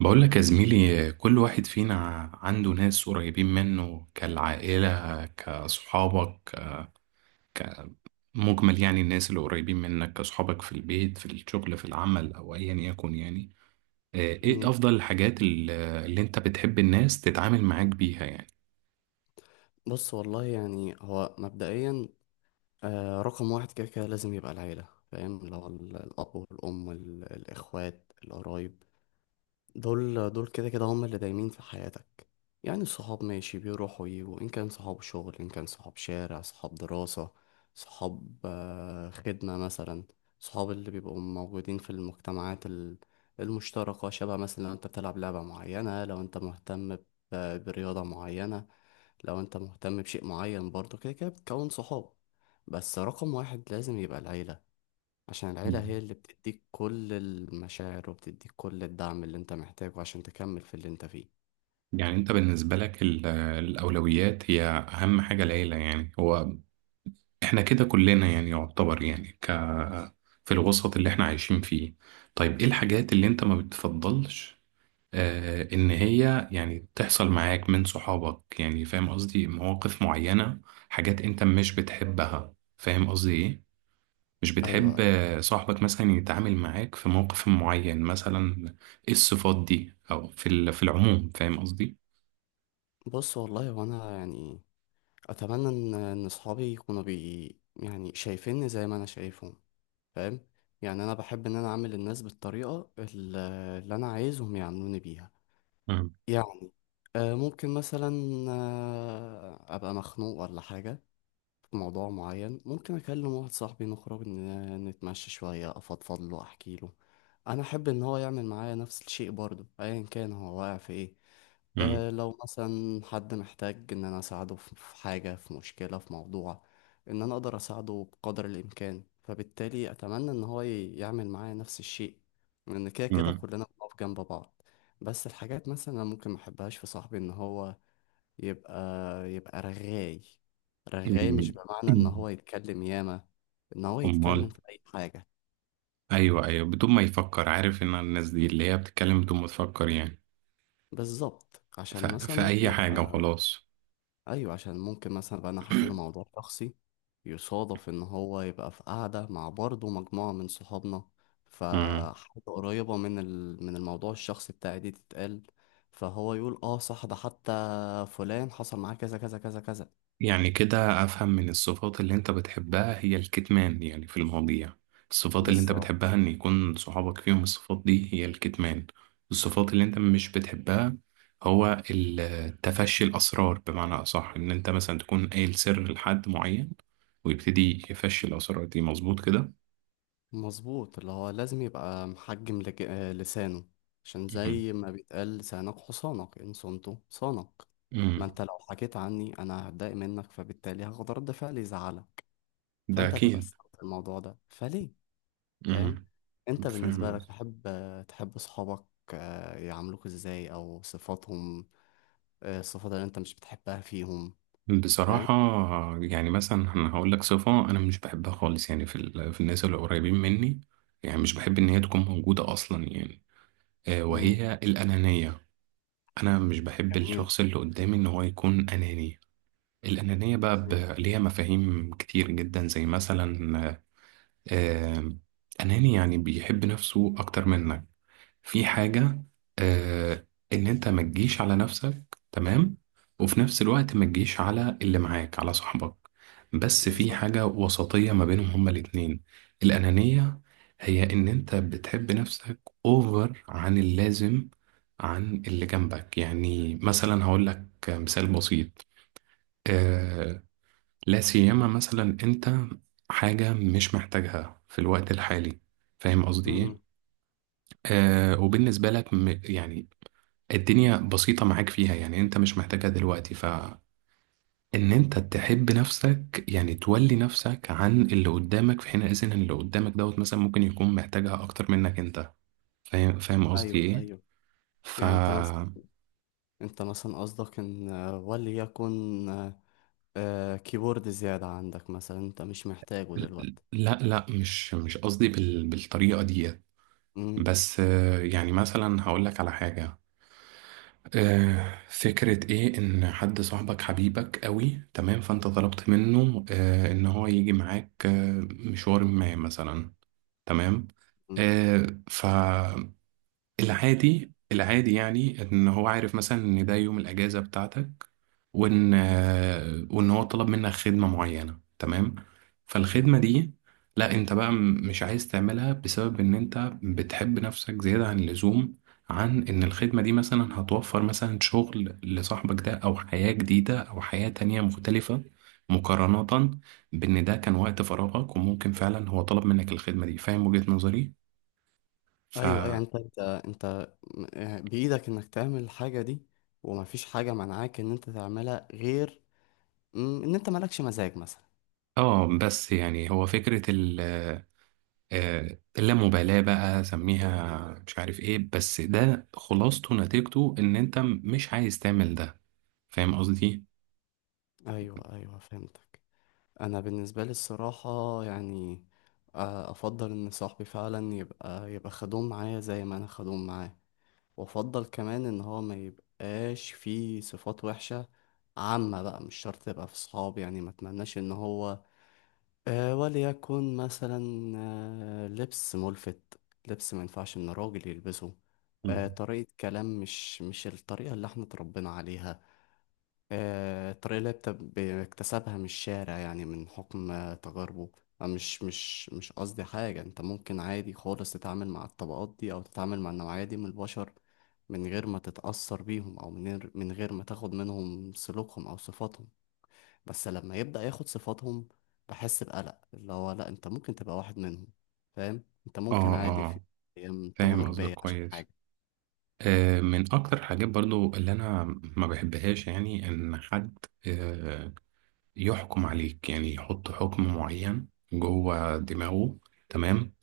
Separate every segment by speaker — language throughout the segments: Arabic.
Speaker 1: بقول لك يا زميلي، كل واحد فينا عنده ناس قريبين منه كالعائلة، كصحابك، مجمل يعني الناس اللي قريبين منك كصحابك في البيت، في الشغل، في العمل، أو أيا يكن يعني. آه، إيه
Speaker 2: مم.
Speaker 1: أفضل الحاجات اللي أنت بتحب الناس تتعامل معاك بيها يعني؟
Speaker 2: بص والله يعني هو مبدئيا رقم واحد كده كده لازم يبقى العيلة، فاهم، اللي هو الأب والأم الإخوات القرايب، دول دول كده كده هم اللي دايمين في حياتك. يعني الصحاب ماشي بيروحوا ويجوا، إن كان صحاب شغل إن كان صحاب شارع صحاب دراسة صحاب خدمة مثلا، صحاب اللي بيبقوا موجودين في المجتمعات المشتركة، شبه مثلا لو أنت بتلعب لعبة معينة، لو أنت مهتم برياضة معينة، لو انت مهتم بشيء معين، برضه كده كده بتكون صحاب. بس رقم واحد لازم يبقى العيلة، عشان
Speaker 1: مم.
Speaker 2: العيلة هي اللي بتديك كل المشاعر وبتديك كل الدعم اللي انت محتاجه عشان تكمل في اللي انت فيه.
Speaker 1: يعني أنت بالنسبة لك الأولويات هي أهم حاجة العيلة، يعني هو إحنا كده كلنا يعني يعتبر يعني في الوسط اللي إحنا عايشين فيه. طيب، إيه الحاجات اللي أنت ما بتفضلش ان هي يعني تحصل معاك من صحابك؟ يعني فاهم قصدي، مواقف معينة، حاجات انت مش بتحبها. فاهم قصدي ايه؟ مش
Speaker 2: ايوه.
Speaker 1: بتحب صاحبك مثلا يتعامل معاك في موقف معين مثلا. ايه الصفات دي، او في في العموم؟ فاهم قصدي.
Speaker 2: بص والله وانا يعني اتمنى ان صحابي يكونوا بي، يعني شايفيني زي ما انا شايفهم، فاهم. يعني انا بحب ان انا اعمل الناس بالطريقة اللي انا عايزهم يعاملوني بيها.
Speaker 1: مم.
Speaker 2: يعني ممكن مثلا ابقى مخنوق ولا حاجة في موضوع معين، ممكن أكلم واحد صاحبي نخرج نتمشى شوية أفضفض له أحكي له. أنا أحب إن هو يعمل معايا نفس الشيء برضه، أيا كان هو واقع في إيه.
Speaker 1: مم.
Speaker 2: أه لو مثلا حد محتاج إن أنا أساعده في حاجة، في مشكلة، في موضوع، إن أنا أقدر أساعده بقدر الإمكان، فبالتالي أتمنى إن هو يعمل معايا نفس الشيء، لأن كده كده
Speaker 1: مم.
Speaker 2: كلنا بنقف جنب بعض. بس الحاجات مثلا أنا ممكن محبهاش في صاحبي إن هو يبقى يبقى رغاي. رغاي مش بمعنى ان
Speaker 1: مم.
Speaker 2: هو يتكلم ياما، ان هو يتكلم
Speaker 1: امال.
Speaker 2: في اي حاجة.
Speaker 1: ايوه، ايوه، بدون ما يفكر، عارف ان الناس دي اللي هي بتتكلم بدون ما تفكر يعني
Speaker 2: بالظبط، عشان مثلا
Speaker 1: في
Speaker 2: ممكن
Speaker 1: اي حاجة
Speaker 2: ابقى،
Speaker 1: وخلاص.
Speaker 2: ايوه، عشان ممكن مثلا ابقى انا احكي له موضوع شخصي، يصادف ان هو يبقى في قعدة مع برضه مجموعة من صحابنا، فحاجة قريبة من من الموضوع الشخصي بتاعي دي تتقال، فهو يقول اه صح ده حتى فلان حصل معاه كذا كذا كذا كذا.
Speaker 1: يعني كده أفهم من الصفات اللي أنت بتحبها هي الكتمان يعني في المواضيع. الصفات اللي أنت
Speaker 2: بالظبط.
Speaker 1: بتحبها إن يكون صحابك فيهم الصفات دي، هي الكتمان. الصفات اللي أنت مش بتحبها هو تفشي الأسرار، بمعنى أصح إن أنت مثلا تكون قايل سر لحد معين، ويبتدي يفشي الأسرار دي. مظبوط كده.
Speaker 2: مظبوط، اللي هو لازم يبقى محجم لج... آه، لسانه، عشان
Speaker 1: مهم.
Speaker 2: زي ما بيتقال لسانك حصانك إن صنته صانك. ما
Speaker 1: مم.
Speaker 2: انت لو حكيت عني انا هتضايق منك، فبالتالي هاخد رد فعل يزعلك،
Speaker 1: ده
Speaker 2: فانت هتبقى
Speaker 1: أكيد.
Speaker 2: استوعبت الموضوع ده فليه. فاهم.
Speaker 1: مم.
Speaker 2: انت بالنسبة
Speaker 1: فاهم.
Speaker 2: لك تحب، تحب صحابك يعاملوك ازاي، او صفاتهم، الصفات اللي انت مش بتحبها فيهم. فاهم.
Speaker 1: بصراحة يعني مثلا أنا هقول لك صفة أنا مش بحبها خالص يعني في في الناس اللي قريبين مني، يعني مش بحب إن هي تكون موجودة أصلا يعني،
Speaker 2: مم،
Speaker 1: وهي الأنانية. أنا مش بحب
Speaker 2: جميل.
Speaker 1: الشخص اللي قدامي إن هو يكون أناني. الأنانية بقى
Speaker 2: مم،
Speaker 1: ليها مفاهيم كتير جدا، زي مثلا آه، أناني يعني بيحب نفسه أكتر منك في حاجة. آه إن أنت ما تجيش على نفسك، تمام، وفي نفس الوقت ما تجيش على اللي معاك، على صاحبك، بس في
Speaker 2: بالظبط.
Speaker 1: حاجة وسطية ما بينهم هما الاتنين. الأنانية هي إن أنت بتحب نفسك أوفر عن اللازم، عن اللي جنبك. يعني مثلا هقول لك مثال بسيط. آه لا سيما مثلا أنت حاجة مش محتاجها في الوقت الحالي، فاهم قصدي إيه؟
Speaker 2: مم،
Speaker 1: وبالنسبة لك يعني الدنيا بسيطة معاك فيها، يعني انت مش محتاجها دلوقتي، فان انت تحب نفسك، يعني تولي نفسك عن اللي قدامك، في حين اذن اللي قدامك دوت مثلا ممكن يكون محتاجها اكتر منك انت. فاهم قصدي
Speaker 2: ايوه
Speaker 1: ايه؟
Speaker 2: ايوه.
Speaker 1: ف
Speaker 2: يعني انت مثلا قصدك ان آه، وليكن آه، آه، كيبورد زيادة عندك مثلا، انت مش محتاجه دلوقتي.
Speaker 1: لا، لا، مش قصدي بالطريقة دي.
Speaker 2: مم،
Speaker 1: بس يعني مثلا هقول لك على حاجة. فكرة ايه ان حد صاحبك، حبيبك قوي، تمام، فانت طلبت منه ان هو يجي معاك مشوار ما مثلا، تمام.
Speaker 2: مم.
Speaker 1: آه فالعادي العادي يعني ان هو عارف مثلا ان ده يوم الاجازه بتاعتك، وان هو طلب منك خدمه معينه، تمام. فالخدمه دي لا انت بقى مش عايز تعملها، بسبب ان انت بتحب نفسك زياده عن اللزوم، عن ان الخدمه دي مثلا هتوفر مثلا شغل لصاحبك ده، او حياه جديده، او حياه تانية مختلفه، مقارنه بان ده كان وقت فراغك وممكن فعلا هو طلب منك الخدمه دي. فاهم وجهه نظري؟ ف
Speaker 2: ايوه ايوه. يعني انت بايدك انك تعمل الحاجة دي، ومفيش حاجة منعاك ان انت تعملها غير ان انت مالكش مزاج مثلا.
Speaker 1: اه بس يعني هو فكرة ال آه، اللامبالاة بقى، سميها مش عارف ايه، بس ده خلاصته نتيجته ان انت مش عايز تعمل ده. فاهم قصدي؟
Speaker 2: ايوه ايوه، فهمتك. انا بالنسبة لي الصراحة يعني افضل ان صاحبي فعلا يبقى خدوم معايا زي ما انا خدوم معاه، وافضل كمان ان هو ما يبقاش فيه صفات وحشة عامة. بقى مش شرط تبقى في صحاب، يعني ما اتمناش ان هو آه وليكن مثلا آه لبس ملفت، لبس ما ينفعش ان راجل يلبسه.
Speaker 1: مم.
Speaker 2: طريقة كلام مش الطريقة اللي احنا اتربينا عليها، الطريقة اللي بيكتسبها من الشارع، يعني من حكم تجاربه. مش قصدي حاجة، انت ممكن عادي خالص تتعامل مع الطبقات دي او تتعامل مع النوعية دي من البشر من غير ما تتأثر بيهم، او من غير ما تاخد منهم سلوكهم او صفاتهم. بس لما يبدأ ياخد صفاتهم بحس بقلق، اللي هو لا، انت ممكن تبقى واحد منهم. فاهم، انت ممكن
Speaker 1: اه،
Speaker 2: عادي في
Speaker 1: اه،
Speaker 2: ايام
Speaker 1: فاهم
Speaker 2: تغدر
Speaker 1: قصدك
Speaker 2: بيا عشان
Speaker 1: كويس.
Speaker 2: حاجة.
Speaker 1: من اكتر حاجات برضو اللي انا ما بحبهاش، يعني ان حد آه، يحكم عليك، يعني يحط حكم معين جوه دماغه، تمام،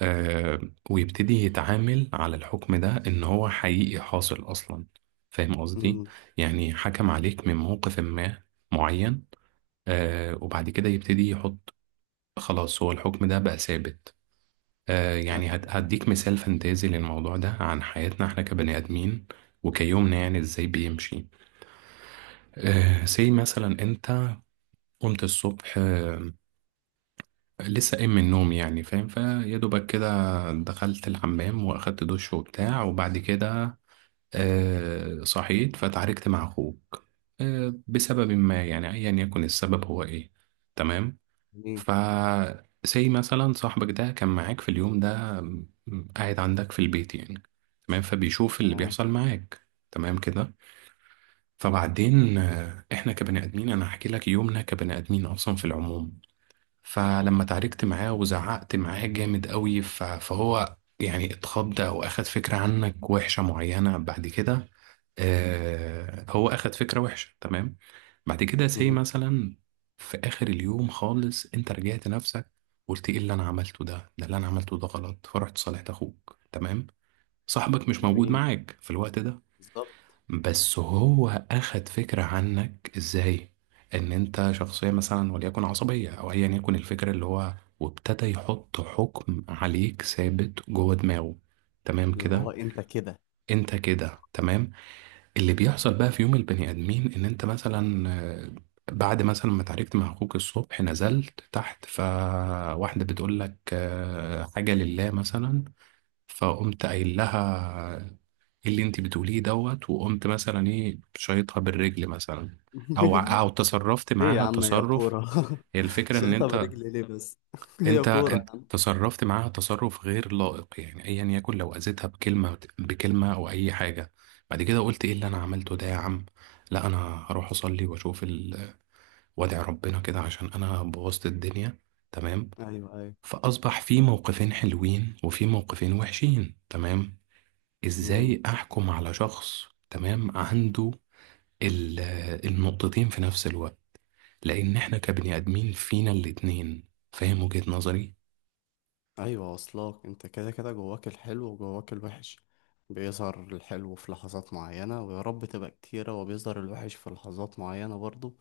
Speaker 1: آه ويبتدي يتعامل على الحكم ده إن هو حقيقي حاصل أصلا. فاهم قصدي؟
Speaker 2: امم،
Speaker 1: يعني حكم عليك من موقف ما معين، وبعد كده يبتدي يحط، خلاص هو الحكم ده بقى ثابت.
Speaker 2: ايوه.
Speaker 1: يعني
Speaker 2: أيوة.
Speaker 1: هديك مثال فانتازي للموضوع ده عن حياتنا احنا كبني آدمين، وكيومنا يعني ازاي بيمشي. سي مثلا انت قمت الصبح، لسه قايم من النوم يعني، فاهم فيا دوبك كده، دخلت الحمام واخدت دش وبتاع، وبعد كده صحيت، فتعاركت مع أخوك بسبب ما يعني، أيا يكن السبب هو إيه، تمام.
Speaker 2: جميل.
Speaker 1: ف زي مثلا صاحبك ده كان معاك في اليوم ده، قاعد عندك في البيت يعني، تمام، فبيشوف اللي
Speaker 2: تمام.
Speaker 1: بيحصل معاك تمام كده. فبعدين إحنا كبني آدمين، أنا هحكي لك يومنا كبني آدمين أصلا في العموم. فلما تعاركت معاه وزعقت معاه جامد قوي فهو يعني اتخض أو أخد فكرة عنك وحشة معينة بعد كده. هو اخد فكرة وحشة، تمام. بعد كده سي
Speaker 2: مم.
Speaker 1: مثلا في اخر اليوم خالص انت رجعت نفسك، قلت ايه اللي انا عملته ده، ده اللي انا عملته ده غلط، فرحت صالحت اخوك، تمام. صاحبك مش موجود
Speaker 2: جميل.
Speaker 1: معاك في الوقت ده،
Speaker 2: بالظبط،
Speaker 1: بس هو اخد فكرة عنك ازاي، ان انت شخصية مثلا وليكن عصبية او ايا يكن الفكرة اللي هو، وابتدى يحط حكم عليك ثابت جوه دماغه، تمام
Speaker 2: اللي هو
Speaker 1: كده،
Speaker 2: انت كده.
Speaker 1: انت كده، تمام. اللي بيحصل بقى في يوم البني آدمين إن أنت مثلا، بعد مثلا ما اتعاركت مع أخوك الصبح، نزلت تحت فواحدة بتقول لك حاجة لله مثلا، فقمت قايل لها إيه اللي أنت بتقوليه دوت، وقمت مثلا إيه شايطها بالرجل مثلا، أو تصرفت
Speaker 2: ليه يا
Speaker 1: معاها
Speaker 2: عم هي
Speaker 1: تصرف.
Speaker 2: كورة.
Speaker 1: هي الفكرة إن
Speaker 2: شايطها
Speaker 1: أنت
Speaker 2: برجلي ليه بس، هي
Speaker 1: انت
Speaker 2: كورة.
Speaker 1: انت تصرفت معاها تصرف غير لائق، يعني ايا يكن، لو اذيتها بكلمه بكلمه او اي حاجه. بعد كده قلت ايه اللي انا عملته ده يا عم، لا انا هروح اصلي واشوف وادعي ربنا كده عشان انا بوظت الدنيا، تمام.
Speaker 2: ايوه ايوه.
Speaker 1: فاصبح في موقفين حلوين وفي موقفين وحشين، تمام.
Speaker 2: امم.
Speaker 1: ازاي احكم على شخص تمام عنده ال- النقطتين في نفس الوقت؟ لان احنا كبني ادمين فينا الاتنين. فاهم وجهة نظري؟
Speaker 2: ايوه، واصلاك انت كده كده جواك الحلو وجواك الوحش، بيظهر الحلو في لحظات معينة ويا رب تبقى كتيرة، وبيظهر الوحش في لحظات معينة برضو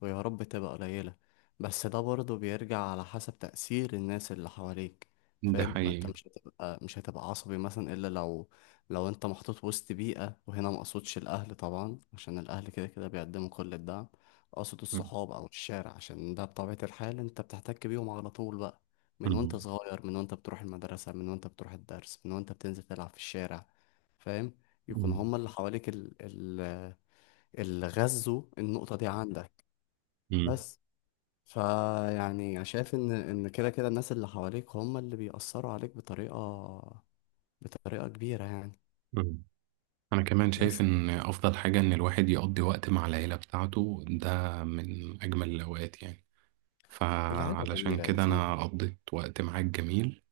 Speaker 2: ويا رب تبقى قليلة. بس ده برضه بيرجع على حسب تأثير الناس اللي حواليك.
Speaker 1: ده
Speaker 2: فاهم، ما انت
Speaker 1: حقيقي.
Speaker 2: مش هتبقى عصبي مثلا الا لو، لو انت محطوط وسط بيئة، وهنا ما اقصدش الاهل طبعا عشان الاهل كده كده بيقدموا كل الدعم، اقصد الصحاب او الشارع، عشان ده بطبيعة الحال انت بتحتك بيهم على طول بقى، من وانت
Speaker 1: مم.
Speaker 2: صغير، من وانت بتروح المدرسة، من وانت بتروح الدرس، من وانت بتنزل تلعب في الشارع. فاهم، يكون
Speaker 1: مم.
Speaker 2: هما اللي حواليك اللي غذوا النقطة دي عندك.
Speaker 1: مم.
Speaker 2: بس، فيعني شايف ان كده كده الناس اللي حواليك هم اللي بيأثروا عليك بطريقة كبيرة يعني.
Speaker 1: مم. أنا كمان شايف
Speaker 2: بس.
Speaker 1: إن أفضل حاجة إن الواحد يقضي وقت مع العيلة بتاعته، ده من أجمل الأوقات يعني،
Speaker 2: العيلة
Speaker 1: فعلشان
Speaker 2: جميلة يا
Speaker 1: كده أنا
Speaker 2: زميلي.
Speaker 1: قضيت وقت معاك جميل.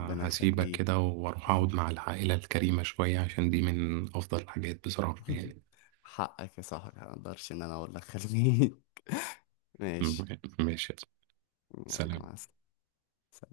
Speaker 2: ربنا يخليك.
Speaker 1: كده وأروح أقعد مع العائلة الكريمة شوية، عشان دي من أفضل الحاجات بصراحة يعني.
Speaker 2: حقك يا صاحبي، ما اقدرش ان انا اقول لك خليك.
Speaker 1: مم.
Speaker 2: ماشي.
Speaker 1: ماشي.
Speaker 2: يلا، مع
Speaker 1: سلام.
Speaker 2: السلامة.